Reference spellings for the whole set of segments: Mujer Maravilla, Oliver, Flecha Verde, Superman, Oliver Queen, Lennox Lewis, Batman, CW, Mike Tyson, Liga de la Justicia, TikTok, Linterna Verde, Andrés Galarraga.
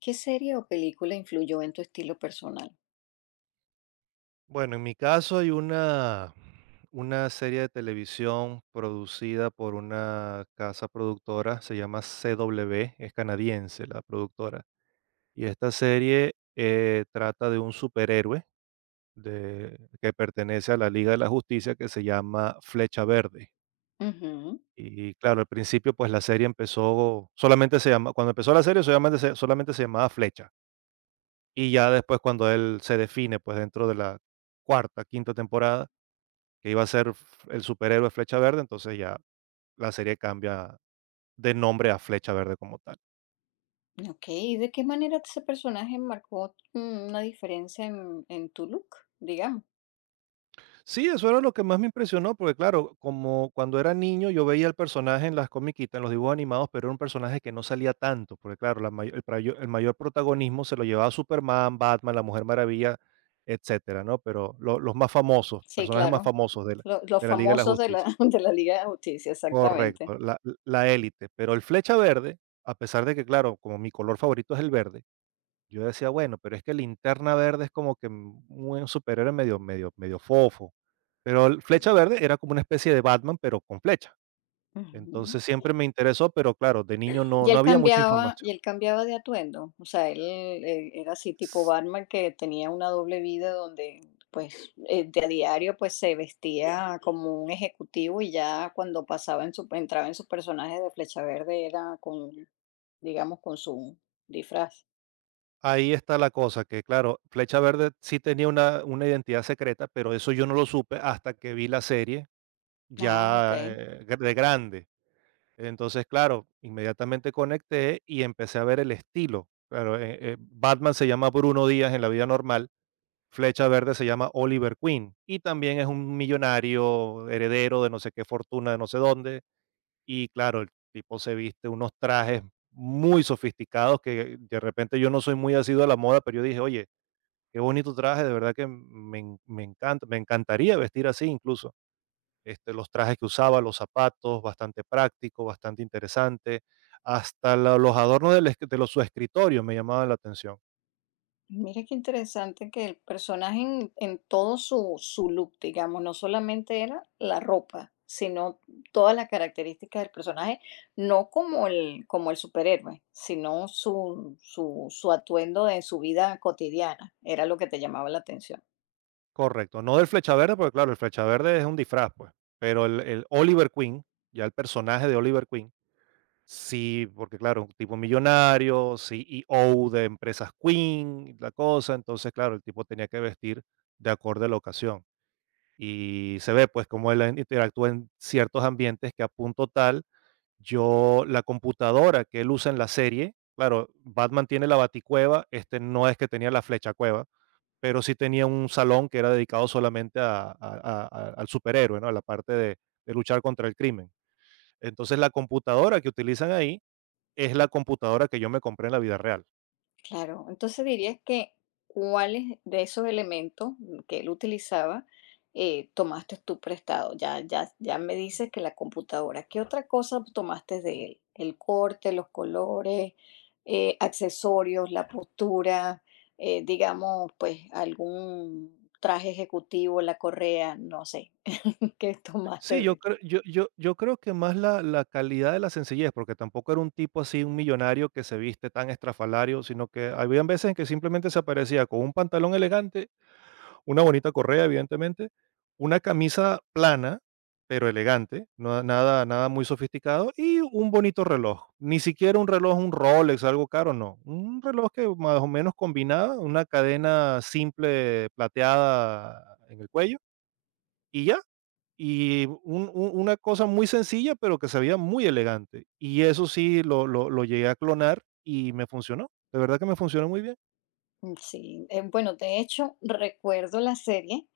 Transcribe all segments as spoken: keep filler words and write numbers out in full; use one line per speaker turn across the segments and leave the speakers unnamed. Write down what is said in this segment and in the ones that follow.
¿Qué serie o película influyó en tu estilo personal?
Bueno, en mi caso hay una, una serie de televisión producida por una casa productora, se llama C W, es canadiense la productora. Y esta serie eh, trata de un superhéroe de- que pertenece a la Liga de la Justicia que se llama Flecha Verde.
Ujú,
Y claro, al principio pues la serie empezó, solamente se llama, cuando empezó la serie solamente se, solamente se llamaba Flecha. Y ya después cuando él se define pues dentro de la cuarta, quinta temporada que iba a ser f el superhéroe Flecha Verde, entonces ya la serie cambia de nombre a Flecha Verde como tal.
ok. ¿Y de qué manera ese personaje marcó mm, una diferencia en, en tu look, digamos?
Sí, eso era lo que más me impresionó, porque claro, como cuando era niño yo veía el personaje en las comiquitas, en los dibujos animados, pero era un personaje que no salía tanto, porque claro, la mayo el prayo el mayor protagonismo se lo llevaba Superman, Batman, la Mujer Maravilla, etcétera, ¿no? Pero lo los más famosos,
Sí,
personajes más
claro.
famosos de la
Lo- los
de la Liga de la
famosos de la,
Justicia.
de la Liga de la Justicia, exactamente.
Correcto, la la élite, pero el Flecha Verde, a pesar de que, claro, como mi color favorito es el verde, Yo decía, bueno, pero es que Linterna Verde es como que un un superhéroe medio medio medio fofo, pero el Flecha Verde era como una especie de Batman, pero con flecha.
Ujú.
Entonces, siempre me interesó, pero claro, de niño no
Y
no
él
había mucha
cambiaba, y
información.
él cambiaba de atuendo, o sea, él, eh, era así tipo
S-
Batman que tenía una doble vida donde pues eh, de a diario pues se vestía como un ejecutivo y ya cuando pasaba en su, entraba en su personaje de Flecha Verde era con, digamos, con su disfraz.
Ahí está la cosa, que claro, Flecha Verde sí tenía una una identidad secreta, pero eso yo no lo supe hasta que vi la serie
Ah, ok.
ya, eh, gr de grande. Entonces, claro, inmediatamente conecté y empecé a ver el estilo. Claro, eh eh, Batman se llama Bruno Díaz en la vida normal, Flecha Verde se llama Oliver Queen y también es un millonario heredero de no sé qué fortuna, de no sé dónde. Y claro, el tipo se viste unos trajes muy sofisticados que de repente yo no soy muy asiduo a la moda, pero yo dije, oye, qué bonito traje, de verdad que me, en- me encanta, me encantaría vestir así incluso. Este, los trajes que usaba, los zapatos, bastante práctico, bastante interesante. Hasta la- los adornos del es- de los, su escritorio me llamaban la atención.
Mira qué interesante que el personaje en, en todo su, su look, digamos, no solamente era la ropa, sino todas las características del personaje, no como el, como el superhéroe, sino su, su, su atuendo de su vida cotidiana, era lo que te llamaba la atención.
Correcto, no del Flecha Verde, porque claro, el Flecha Verde es un disfraz, pues, pero el el Oliver Queen, ya el personaje de Oliver Queen, sí, porque claro, un tipo millonario, C E O de empresas Queen, la cosa, entonces, claro, el tipo tenía que vestir de acorde a la ocasión. Y se ve, pues, cómo él en interactúa en ciertos ambientes que a punto tal, yo la computadora que él usa en la serie, claro, Batman tiene la Baticueva, este no es que tenía la flecha cueva pero sí tenía un salón que era dedicado solamente a a a a al superhéroe, ¿no? A la parte de de luchar contra el crimen. Entonces, la computadora que utilizan ahí es la computadora que yo me compré en la vida real.
Claro, entonces dirías que cuáles de esos elementos mm, que él utilizaba eh, tomaste tú prestado. Ya, ya, ya me dices que la computadora. ¿Qué otra cosa tomaste de él? El corte, los colores, eh, accesorios, la postura, eh, digamos, pues algún traje ejecutivo, la correa, no sé, ¿qué tomaste
Sí,
de
yo
él?
creo yo yo yo creo que más la la calidad de la sencillez, porque tampoco era un tipo así, un millonario que se viste tan estrafalario, sino que había veces en que simplemente se aparecía con un pantalón elegante, una bonita correa, evidentemente, una camisa plana, pero elegante, no- nada, nada muy sofisticado, y un bonito reloj. Ni siquiera un reloj, un Rolex, algo caro, no. Un reloj que más o menos combinaba, una cadena simple plateada en el cuello, y ya. Y un- un- una cosa muy sencilla, pero que se veía muy elegante. Y eso sí, lo, lo, lo llegué a clonar y me funcionó. De verdad que me funcionó muy bien.
Mm, Sí, eh, bueno, de hecho, recuerdo la serie.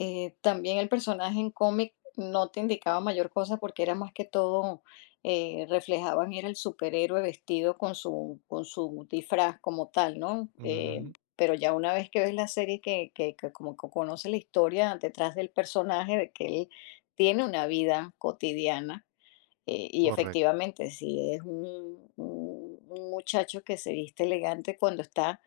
eh, También el personaje en cómic no te indicaba mayor cosa porque era más que todo, eh, reflejaban, era el superhéroe vestido con su, con su disfraz como tal, ¿no? Eh,
Ujú.
pero ya una vez que ves la serie, que, que, que como que conoces la historia detrás del personaje, de que él tiene una vida cotidiana, eh, y
Correcto.
efectivamente, si es un un- un muchacho que se viste elegante cuando está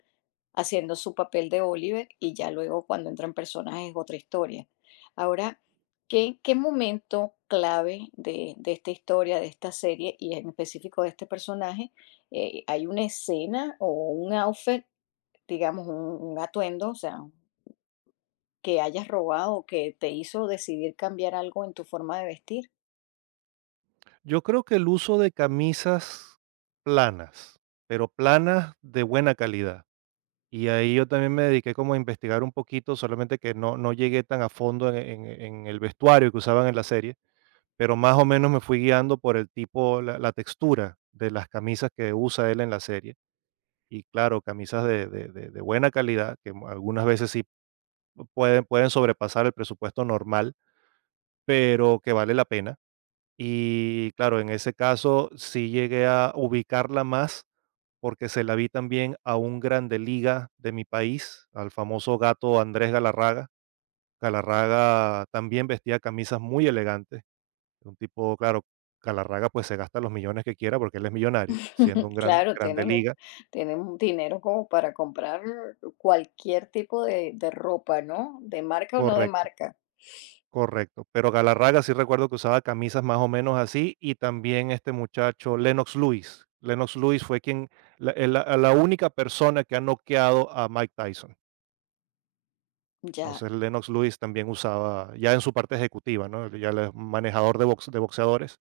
haciendo su papel de Oliver y ya luego cuando entran personas es otra historia. Ahora, ¿qué, qué momento clave de, de esta historia, de esta serie y en específico de este personaje, eh, hay una escena o un outfit, digamos, un, un atuendo, o sea, que hayas robado o que te hizo decidir cambiar algo en tu forma de vestir?
Yo creo que el uso de camisas planas, pero planas de buena calidad. Y ahí yo también me dediqué como a investigar un poquito, solamente que no, no llegué tan a fondo en, en- en el vestuario que usaban en la serie, pero más o menos me fui guiando por el tipo, la, la textura de las camisas que usa él en la serie. Y claro, camisas de, de- de- de buena calidad, que algunas veces sí pueden, pueden sobrepasar el presupuesto normal, pero que vale la pena, y claro, en ese caso sí llegué a ubicarla más porque se la vi también a un grande liga de mi país, al famoso gato Andrés Galarraga. Galarraga también vestía camisas muy elegantes. Un tipo, claro, Galarraga pues se gasta los millones que quiera porque él es millonario, siendo un gran
Claro,
grande
tienen, un-
liga.
tienen un dinero como para comprar cualquier tipo de, de ropa, ¿no? De marca o no de
Correcto.
marca.
Correcto, pero Galarraga sí recuerdo que usaba camisas más o menos así y también este muchacho Lennox Lewis. Lennox Lewis fue quien la, el- la- la única persona que ha noqueado a Mike Tyson.
Ya.
Entonces Lennox Lewis también usaba, ya en su parte ejecutiva, ¿no? Él Ya él es manejador de, box, de boxeadores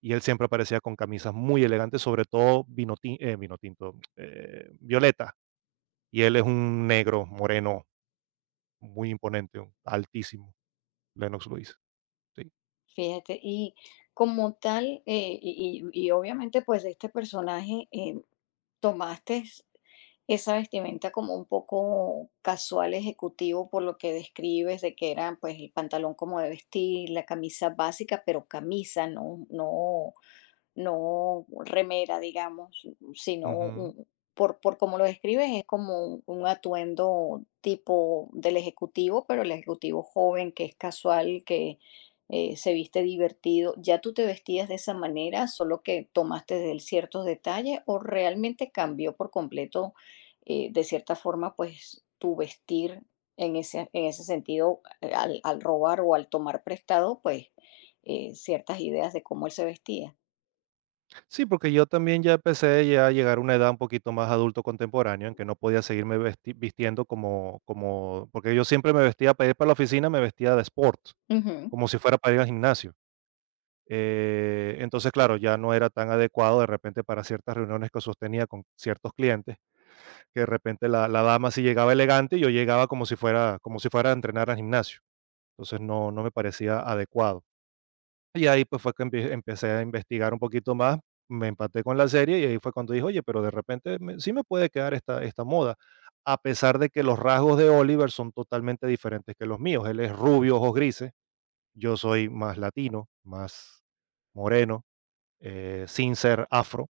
y él siempre aparecía con camisas muy elegantes, sobre todo vino, tin- eh, vino tinto, eh, violeta. Y él es un negro moreno muy imponente, un- altísimo, Lennox Lewis. Sí.
Fíjate, y como tal, eh, y, y- y obviamente pues de este personaje eh, tomaste esa vestimenta como un poco casual ejecutivo por lo que describes de que era pues el pantalón como de vestir, la camisa básica, pero camisa, no, no no remera, digamos, sino
Ujú.
un- por, por cómo lo describes, es como un, un atuendo tipo del ejecutivo, pero el ejecutivo joven que es casual, que eh, se viste divertido. ¿Ya tú te vestías de esa manera, solo que tomaste de él ciertos detalles o realmente cambió por completo, eh, de cierta forma, pues tu vestir en ese, en ese sentido al, al robar o al tomar prestado, pues eh, ciertas ideas de cómo él se vestía?
Sí, porque yo también ya empecé ya a llegar a una edad un poquito más adulto contemporáneo en que no podía seguirme vesti- vistiendo como, como, porque yo siempre me vestía para ir para la oficina, me vestía de sport,
Ujú.
como si fuera para ir al gimnasio. Eh, entonces, claro, ya no era tan adecuado de repente para ciertas reuniones que sostenía con ciertos clientes, que de repente la, la dama sí llegaba elegante y yo llegaba como si fuera, como si fuera a entrenar al gimnasio. Entonces no, no me parecía adecuado. Y ahí, pues, fue que empe empecé a investigar un poquito más, me empaté con la serie, y ahí fue cuando dije: "Oye, pero de repente me sí me puede quedar esta esta moda", a pesar de que los rasgos de Oliver son totalmente diferentes que los míos. Él es rubio, ojos grises, yo soy más latino, más moreno, eh, sin ser afro,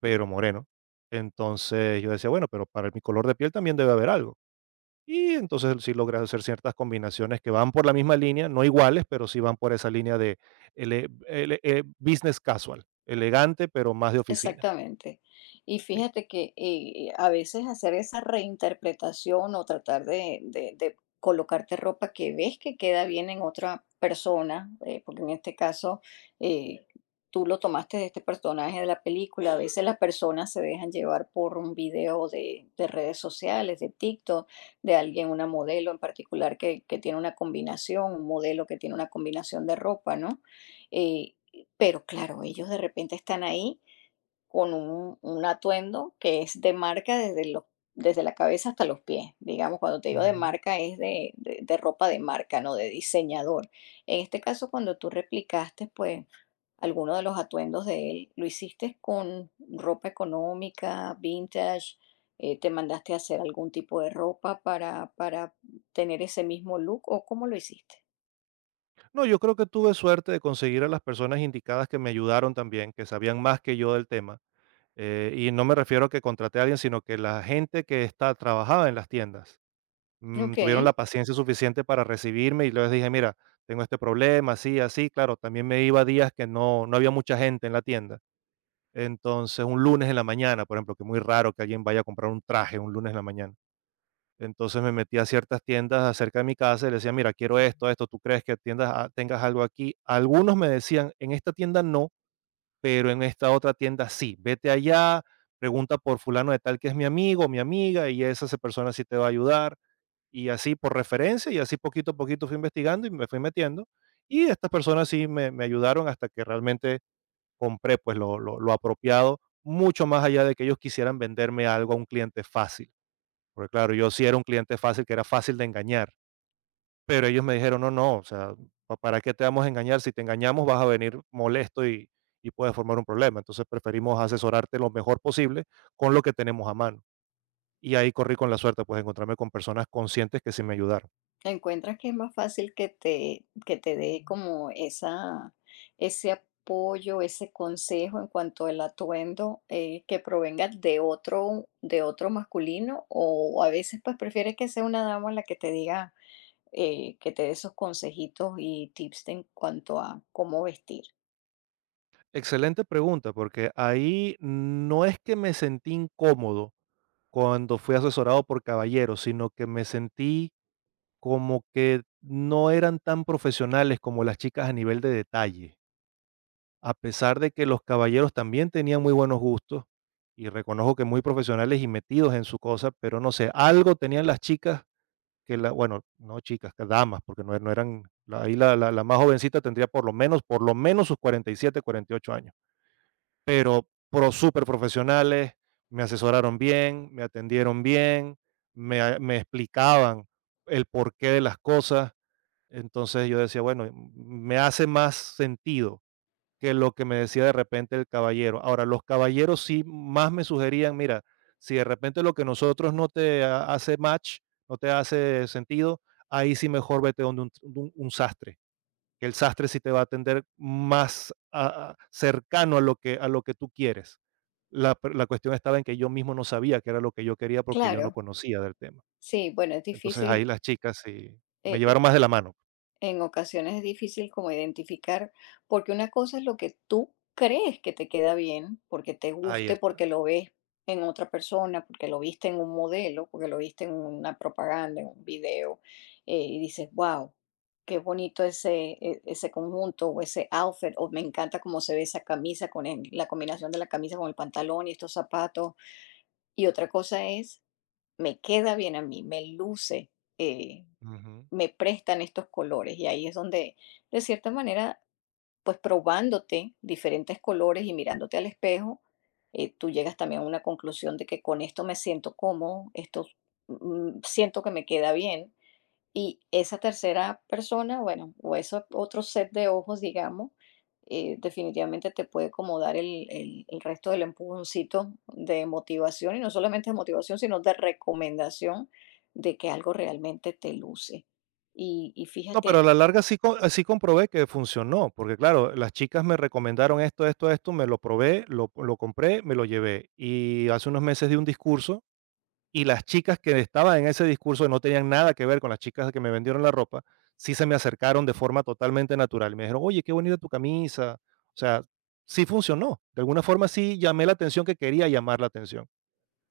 pero moreno. Entonces, yo decía: "Bueno, pero para mi color de piel también debe haber algo". Y entonces sí logras hacer ciertas combinaciones que van por la misma línea, no iguales, pero sí van por esa línea de ele- ele- eh, business casual, elegante, pero más de oficina.
Exactamente. Y
Sí.
fíjate que eh, a veces hacer esa reinterpretación o tratar de, de- de colocarte ropa que ves que queda bien en otra persona, eh, porque en este caso eh, tú lo tomaste de este personaje de la película, a veces las personas se dejan llevar por un video de, de redes sociales, de TikTok, de alguien, una modelo en particular que, que tiene una combinación, un modelo que tiene una combinación de ropa, ¿no? Eh, pero claro, ellos de repente están ahí con un, un atuendo que es de marca desde los, desde la cabeza hasta los pies. Digamos, cuando te digo de
Ujú.
marca es de, de- de ropa de marca, no de diseñador. En este caso, cuando tú replicaste, pues, alguno de los atuendos de él, lo hiciste con ropa económica, vintage, eh, te mandaste a hacer algún tipo de ropa para, para tener ese mismo look o cómo lo hiciste.
No, yo creo que tuve suerte de conseguir a las personas indicadas que me ayudaron también, que sabían más que yo del tema. Eh, y no me refiero a que contraté a alguien, sino que la gente que está, trabajaba en las tiendas mm,
Ok,
tuvieron la paciencia suficiente para recibirme y les dije, mira, tengo este problema, así, así. Claro, también me iba días que no, no había mucha gente en la tienda. Entonces, un lunes en la mañana, por ejemplo, que es muy raro que alguien vaya a comprar un traje un lunes en la mañana. Entonces me metí a ciertas tiendas cerca de mi casa y le decía, mira, quiero esto, esto, ¿tú crees que tiendas, ah, tengas algo aquí? Algunos me decían, en esta tienda no, pero en esta otra tienda sí. Vete allá, pregunta por fulano de tal que es mi amigo, mi amiga, y esa, esa persona sí te va a ayudar. Y así por referencia, y así poquito a poquito fui investigando y me fui metiendo. Y estas personas sí me, me ayudaron hasta que realmente compré, pues, lo lo lo apropiado, mucho más allá de que ellos quisieran venderme algo a un cliente fácil. Porque, claro, yo sí era un cliente fácil, que era fácil de engañar, pero ellos me dijeron: "No, no, o sea, ¿pa para qué te vamos a engañar? Si te engañamos, vas a venir molesto y y puedes formar un problema. Entonces, preferimos asesorarte lo mejor posible con lo que tenemos a mano". Y ahí corrí con la suerte, pues, encontrarme con personas conscientes que sí me ayudaron.
¿encuentras que es más fácil que te, que te dé como esa, ese apoyo, ese consejo en cuanto al atuendo eh, que provenga de otro, de otro masculino? O a veces pues prefieres que sea una dama la que te diga, eh, que te dé esos consejitos y tips en cuanto a cómo vestir.
Excelente pregunta, porque ahí no es que me sentí incómodo cuando fui asesorado por caballeros, sino que me sentí como que no eran tan profesionales como las chicas a nivel de detalle, a pesar de que los caballeros también tenían muy buenos gustos y reconozco que muy profesionales y metidos en su cosa, pero no sé, algo tenían las chicas que la, bueno, no chicas, que damas, porque no, no eran, la- ahí la, la la más jovencita tendría por lo menos, por lo menos sus cuarenta cuarenta y siete, cuarenta y ocho años, pero pro súper profesionales, me asesoraron bien, me atendieron bien, me, a- me explicaban el porqué de las cosas. Entonces yo decía, bueno, m- me hace más sentido que lo que me decía de repente el caballero. Ahora, los caballeros sí más me sugerían, mira, si de repente lo que nosotros no te ha- hace match, no te hace sentido, ahí sí mejor vete donde un, un un sastre, que el sastre sí te va a atender más a- a- cercano a lo que, a lo que tú quieres. La, pr- la cuestión estaba en que yo mismo no sabía qué era lo que yo quería porque yo no
Claro,
conocía del tema.
sí, bueno, es
Entonces ahí
difícil.
las chicas sí me
eh,
llevaron más de la mano.
En ocasiones es difícil como identificar, porque una cosa es lo que tú crees que te queda bien, porque te
Ahí
guste,
está.
porque lo ves en otra persona, porque lo viste en un modelo, porque lo viste en una propaganda, en un video, eh, y dices, wow, qué bonito ese, e- ese conjunto o ese outfit, o me encanta cómo se ve esa camisa con el- la combinación de la camisa con el pantalón y estos zapatos. Y otra cosa es, me queda bien a mí, me luce. eh,
Ujú.
Me prestan estos colores. Y ahí es donde, de cierta manera, pues probándote diferentes colores y mirándote al espejo, eh, tú llegas también a una conclusión de que con esto me siento cómodo, esto mm, siento que me queda bien. Y esa tercera persona, bueno, o ese otro set de ojos, digamos, eh, definitivamente te puede como dar el, el- el resto del empujoncito de motivación, y no solamente de motivación, sino de recomendación de que algo realmente te luce. Y, y
No, pero
fíjate,
a la larga sí, co- sí comprobé que funcionó, porque claro, las chicas me recomendaron esto, esto, esto, me lo probé, lo, lo compré, me lo llevé. Y hace unos meses di un discurso. Y las chicas que estaban en ese discurso, no tenían nada que ver con las chicas que me vendieron la ropa, sí se me acercaron de forma totalmente natural. Me dijeron, oye, qué bonita tu camisa. O sea, sí funcionó. De alguna forma sí llamé la atención que quería llamar la atención,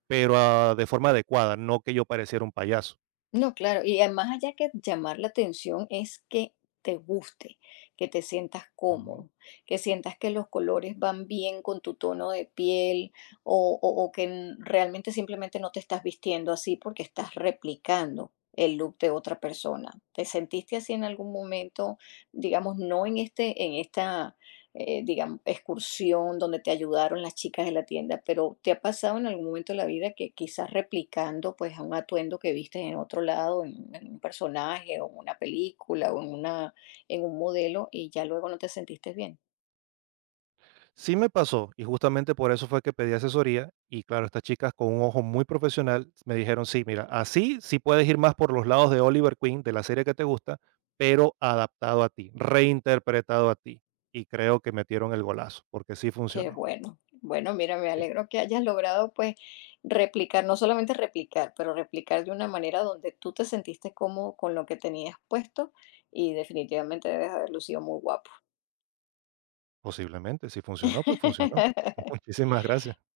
pero ah, de forma adecuada, no que yo pareciera un payaso.
no, claro, y a más allá que llamar la atención es que te guste, que te sientas
Ujú.
cómodo, que sientas que los colores van bien con tu tono de piel o, o- o que n- realmente simplemente no te estás vistiendo así porque estás replicando el look de otra persona. ¿Te sentiste así en algún momento, digamos, no en este, en esta eh, digamos, excursión donde te ayudaron las chicas de la tienda, pero ¿te ha pasado en algún momento de la vida que quizás replicando pues a un atuendo que viste en otro lado, en, en un personaje o en una película o en una, en un modelo y ya luego no te sentiste bien?
Sí me pasó y justamente por eso fue que pedí asesoría y claro, estas chicas con un ojo muy profesional me dijeron, sí, mira, así sí puedes ir más por los lados de Oliver Queen, de la serie que te gusta, pero adaptado a ti, reinterpretado a ti. Y creo que metieron el golazo, porque sí
Qué
funcionó.
bueno. Bueno, mira, me
Sí,
alegro que hayas logrado pues replicar, no solamente replicar, pero replicar de una manera donde tú te sentiste cómodo con lo que tenías puesto y definitivamente debes haber lucido muy guapo.
posiblemente, si funcionó, pues funcionó. Muchísimas gracias.